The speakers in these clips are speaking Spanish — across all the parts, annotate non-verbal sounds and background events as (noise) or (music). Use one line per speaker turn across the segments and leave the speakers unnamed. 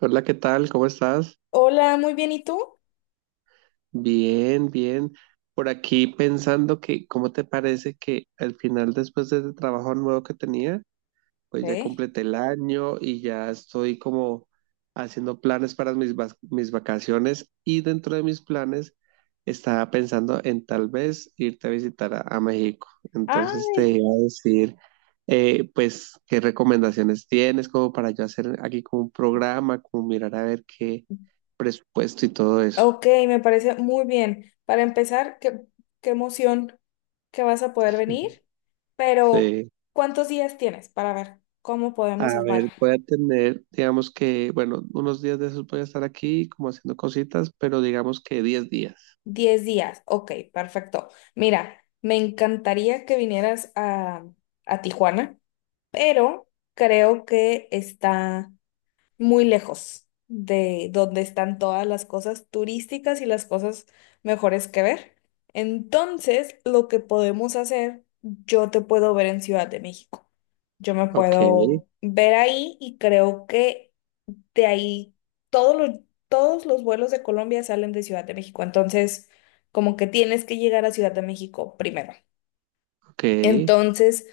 Hola, ¿qué tal? ¿Cómo estás?
Hola, muy bien, ¿y tú?
Bien, bien. Por aquí pensando que, ¿cómo te parece que al final, después de ese trabajo nuevo que tenía, pues ya
¿Sí?
completé el año y ya estoy como haciendo planes para mis vacaciones y dentro de mis planes estaba pensando en tal vez irte a visitar a México.
Ah,
Entonces te iba a decir, pues, qué recomendaciones tienes como para yo hacer aquí como un programa, como mirar a ver qué presupuesto y todo eso.
ok, me parece muy bien. Para empezar, qué emoción que vas a poder venir, pero
Sí.
¿cuántos días tienes para ver cómo podemos
A
armar?
ver, voy a tener, digamos que, bueno, unos días de esos voy a estar aquí como haciendo cositas, pero digamos que 10 días.
10 días, ok, perfecto. Mira, me encantaría que vinieras a Tijuana, pero creo que está muy lejos de donde están todas las cosas turísticas y las cosas mejores que ver. Entonces, lo que podemos hacer, yo te puedo ver en Ciudad de México. Yo me
Ok,
puedo ver ahí y creo que de ahí todos los, todos los vuelos de Colombia salen de Ciudad de México. Entonces, como que tienes que llegar a Ciudad de México primero.
ok,
Entonces,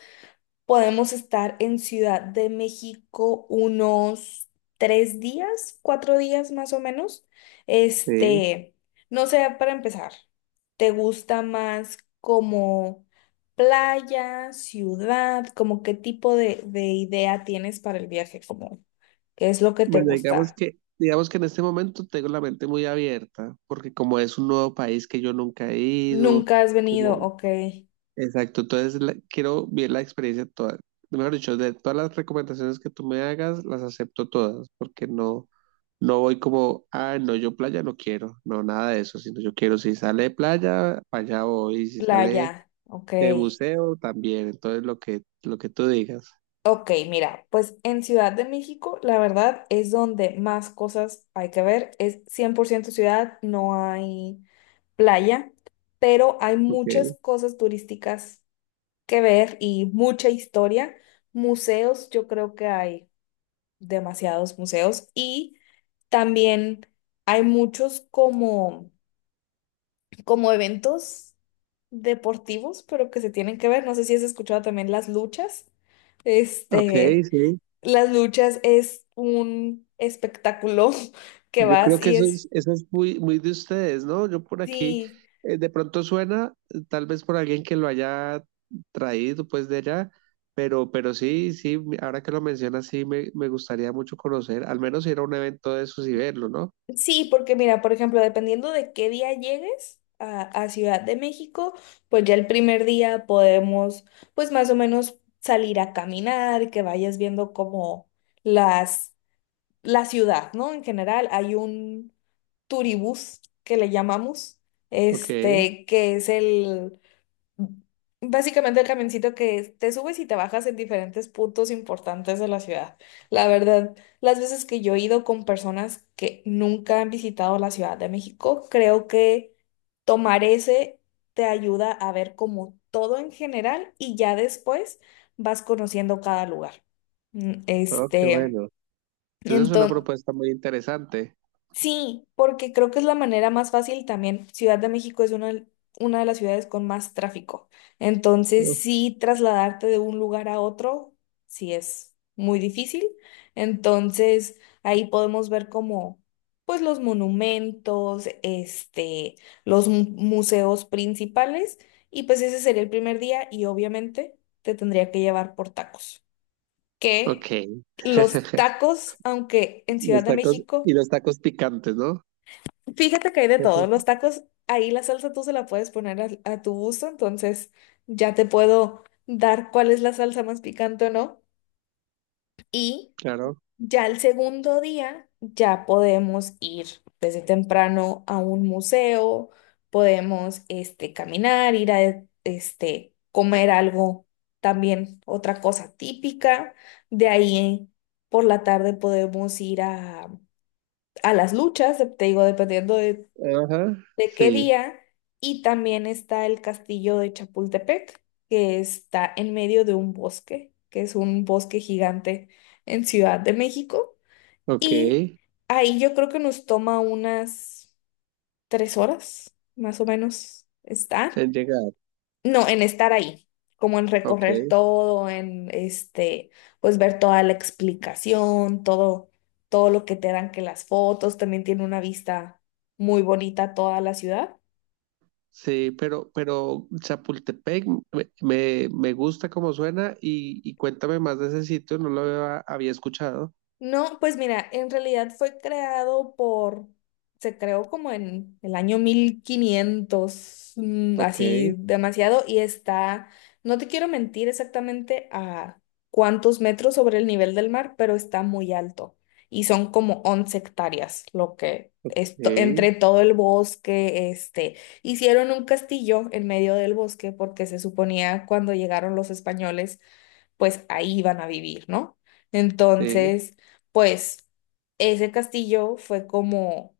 podemos estar en Ciudad de México unos 3 días, 4 días más o menos.
sí.
Este, no sé, para empezar, ¿te gusta más como playa, ciudad? Como qué tipo de idea tienes para el viaje? Como, ¿qué es lo que te
Bueno, digamos
gusta?
que, digamos que en este momento tengo la mente muy abierta, porque como es un nuevo país que yo nunca he ido,
Nunca has venido,
como,
ok,
exacto, entonces quiero ver la experiencia toda. Mejor dicho, de todas las recomendaciones que tú me hagas, las acepto todas, porque no, no voy como, ah, no, yo playa no quiero, no, nada de eso, sino yo quiero, si sale playa, para allá voy, y si
playa,
sale
ok.
museo, también, entonces lo que tú digas.
Ok, mira, pues en Ciudad de México, la verdad es donde más cosas hay que ver. Es 100% ciudad, no hay playa, pero hay muchas
Ok,
cosas turísticas que ver y mucha historia. Museos, yo creo que hay demasiados museos y también hay muchos como eventos deportivos, pero que se tienen que ver. No sé si has escuchado también las luchas.
ok,
Este.
sí.
Las luchas es un espectáculo (laughs) que
Yo creo
vas
que
y
eso
es,
es, eso es muy, muy de ustedes, ¿no? Yo por aquí,
sí,
de pronto suena, tal vez por alguien que lo haya traído pues de allá, pero sí, sí, ahora que lo mencionas, sí, me gustaría mucho conocer, al menos ir a un evento de esos y verlo, ¿no?
sí, porque mira, por ejemplo, dependiendo de qué día llegues a Ciudad de México, pues ya el primer día podemos, pues más o menos salir a caminar, que vayas viendo como las, la ciudad, ¿no? En general, hay un turibús que le llamamos,
Ok,
que es el básicamente el camioncito que te subes y te bajas en diferentes puntos importantes de la ciudad. La verdad, las veces que yo he ido con personas que nunca han visitado la Ciudad de México, creo que tomar ese te ayuda a ver como todo en general y ya después vas conociendo cada lugar. Mm,
oh, qué
Este,
bueno. Esa es una
entonces.
propuesta muy interesante.
Sí, porque creo que es la manera más fácil también. Ciudad de México es una de las ciudades con más tráfico.
Uh,
Entonces, sí, trasladarte de un lugar a otro, sí es muy difícil. Entonces, ahí podemos ver como, pues, los monumentos, los museos principales. Y pues ese sería el primer día y obviamente te tendría que llevar por tacos.
Ok.
Que los
(laughs)
tacos, aunque en Ciudad
Los
de
tacos
México
y los tacos picantes, ¿no?
fíjate que hay de todo. Los tacos, ahí la salsa tú se la puedes poner a, tu gusto, entonces ya te puedo dar cuál es la salsa más picante o no. Y
Claro.
ya el segundo día ya podemos ir desde temprano a un museo, podemos caminar, ir a comer algo también, otra cosa típica. De ahí por la tarde podemos ir a las luchas, te digo, dependiendo de
(laughs) Ajá,
de qué
sí.
día, y también está el castillo de Chapultepec, que está en medio de un bosque, que es un bosque gigante en Ciudad de México,
Ok.
y
En
ahí yo creo que nos toma unas 3 horas, más o menos, estar,
llegar.
no, en estar ahí, como en recorrer
Ok.
todo, pues ver toda la explicación, todo, todo lo que te dan que las fotos, también tiene una vista muy bonita toda la ciudad.
Sí, pero Chapultepec me gusta como suena y cuéntame más de ese sitio, no lo había escuchado.
No, pues mira, en realidad fue creado por, se creó como en el año 1500,
Ok,
así demasiado, y está, no te quiero mentir exactamente a cuántos metros sobre el nivel del mar, pero está muy alto. Y son como 11 hectáreas, lo que esto, entre
sí,
todo el bosque, hicieron un castillo en medio del bosque porque se suponía cuando llegaron los españoles, pues ahí iban a vivir, ¿no?
sí,
Entonces pues ese castillo fue como,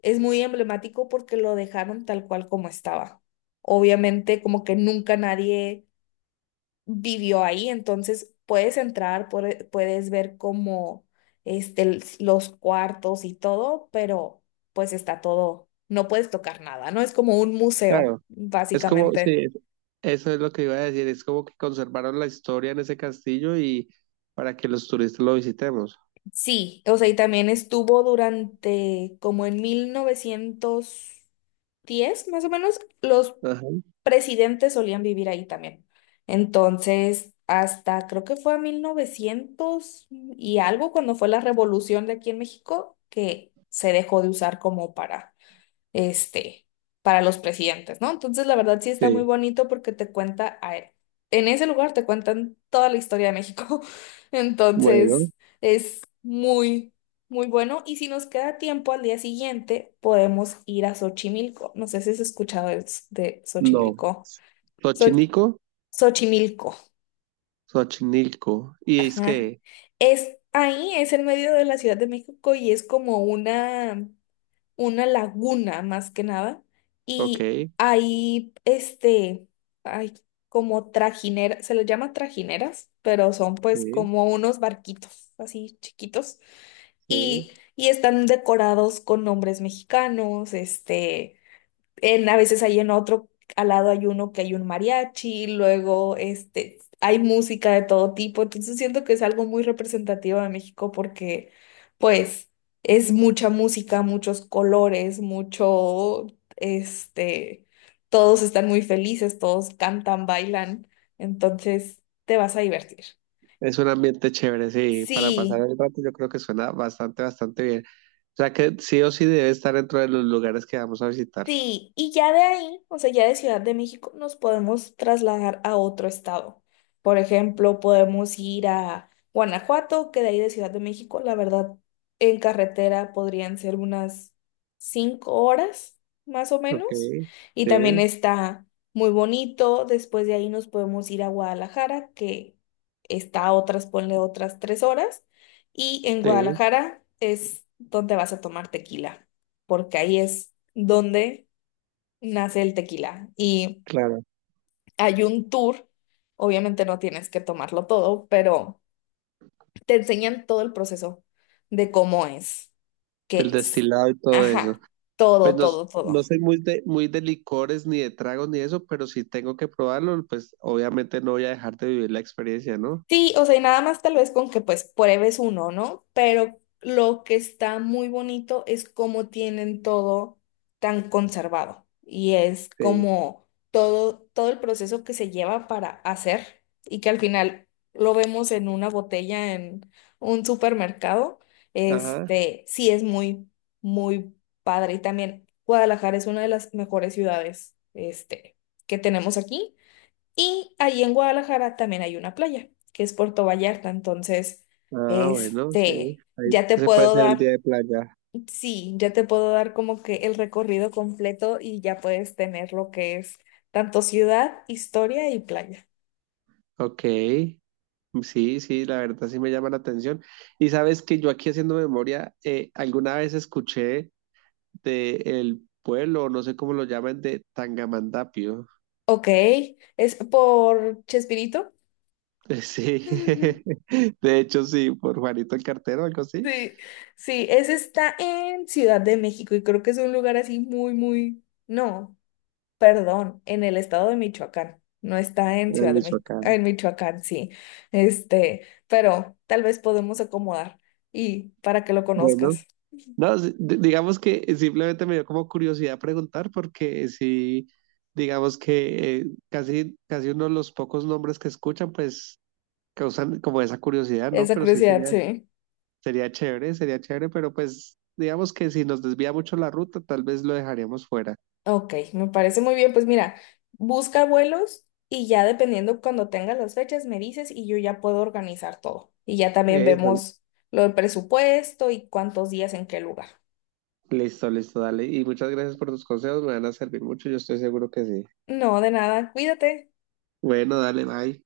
es muy emblemático porque lo dejaron tal cual como estaba. Obviamente como que nunca nadie vivió ahí, entonces puedes entrar, puedes ver como los cuartos y todo, pero pues está todo, no puedes tocar nada, ¿no? Es como un museo,
claro. Es como, sí,
básicamente.
eso es lo que iba a decir, es como que conservaron la historia en ese castillo y para que los turistas lo visitemos.
Sí, o sea, y también estuvo durante como en 1910 más o menos, los
Ajá,
presidentes solían vivir ahí también. Entonces, hasta creo que fue a 1900 y algo, cuando fue la revolución de aquí en México, que se dejó de usar como para, este, para los presidentes, ¿no? Entonces, la verdad sí está muy
sí,
bonito porque te cuenta, en ese lugar te cuentan toda la historia de México. (laughs)
bueno,
Entonces, es muy, muy bueno. Y si nos queda tiempo al día siguiente, podemos ir a Xochimilco. No sé si has escuchado de
no.
Xochimilco. So-
Xochimilco,
Xochimilco,
Xochimilco. Y es
ajá.
que,
Es ahí, es en medio de la Ciudad de México y es como una laguna más que nada.
ok,
Y ahí, hay como trajineras, se les llama trajineras, pero son pues
sí,
como unos barquitos así chiquitos.
sí.
Y están decorados con nombres mexicanos, A veces hay en otro, al lado hay uno que hay un mariachi, luego hay música de todo tipo, entonces siento que es algo muy representativo de México porque pues es mucha música, muchos colores, mucho, este, todos están muy felices, todos cantan, bailan, entonces te vas a divertir.
Es un ambiente chévere, sí, para pasar
Sí.
el rato yo creo que suena bastante, bastante bien. O sea que sí o sí debe estar dentro de los lugares que vamos a visitar.
Sí, y ya de ahí, o sea, ya de Ciudad de México nos podemos trasladar a otro estado. Por ejemplo, podemos ir a Guanajuato, que de ahí de Ciudad de México, la verdad, en carretera podrían ser unas 5 horas, más o
Ok,
menos. Y también
sí,
está muy bonito. Después de ahí nos podemos ir a Guadalajara, que está a otras, ponle otras 3 horas. Y en
sí,
Guadalajara es donde vas a tomar tequila, porque ahí es donde nace el tequila. Y
claro.
hay un tour, obviamente no tienes que tomarlo todo, pero te enseñan todo el proceso de cómo es,
El
qué es.
destilado y todo eso.
Ajá,
Pues
todo,
no,
todo, todo.
no soy muy de licores ni de tragos ni eso, pero si tengo que probarlo, pues obviamente no voy a dejar de vivir la experiencia, ¿no?
Sí, o sea, y nada más tal vez con que pues pruebes uno, ¿no? Pero lo que está muy bonito es cómo tienen todo tan conservado y es
Sí.
como todo, todo el proceso que se lleva para hacer y que al final lo vemos en una botella en un supermercado,
Ajá.
sí es muy, muy padre. Y también Guadalajara es una de las mejores ciudades, que tenemos aquí. Y ahí en Guadalajara también hay una playa, que es Puerto Vallarta. Entonces,
Ah, bueno, sí. Ahí,
ya te
ese puede
puedo
ser el día
dar,
de playa.
sí, ya te puedo dar como que el recorrido completo y ya puedes tener lo que es tanto ciudad, historia y playa.
Ok. Sí, sí, la verdad sí me llama la atención. Y sabes que yo aquí haciendo memoria, alguna vez escuché de el pueblo, no sé cómo lo llaman, de Tangamandapio.
Ok, es por Chespirito.
(laughs) Sí,
(laughs)
(laughs) de hecho sí, por Juanito el Cartero, algo así,
Sí, sí, ese está en Ciudad de México y creo que es un lugar así muy, muy, no. Perdón, en el estado de Michoacán. No está en
en
Ciudad de México,
Michoacán.
en Michoacán, sí. Pero tal vez podemos acomodar y para que lo
Bueno,
conozcas.
no, sí, digamos que simplemente me dio como curiosidad preguntar porque sí, digamos que casi, casi uno de los pocos nombres que escuchan, pues causan como esa curiosidad, ¿no?
Esa
Pero sí
curiosidad,
sería
sí.
Sería chévere, sería chévere, pero pues digamos que si nos desvía mucho la ruta, tal vez lo dejaríamos fuera.
Ok, me parece muy bien. Pues mira, busca vuelos y ya dependiendo cuando tengas las fechas me dices y yo ya puedo organizar todo. Y ya también
Eso,
vemos lo del presupuesto y cuántos días en qué lugar.
listo, listo, dale. Y muchas gracias por tus consejos, me van a servir mucho, yo estoy seguro que sí.
No, de nada, cuídate.
Bueno, dale, bye.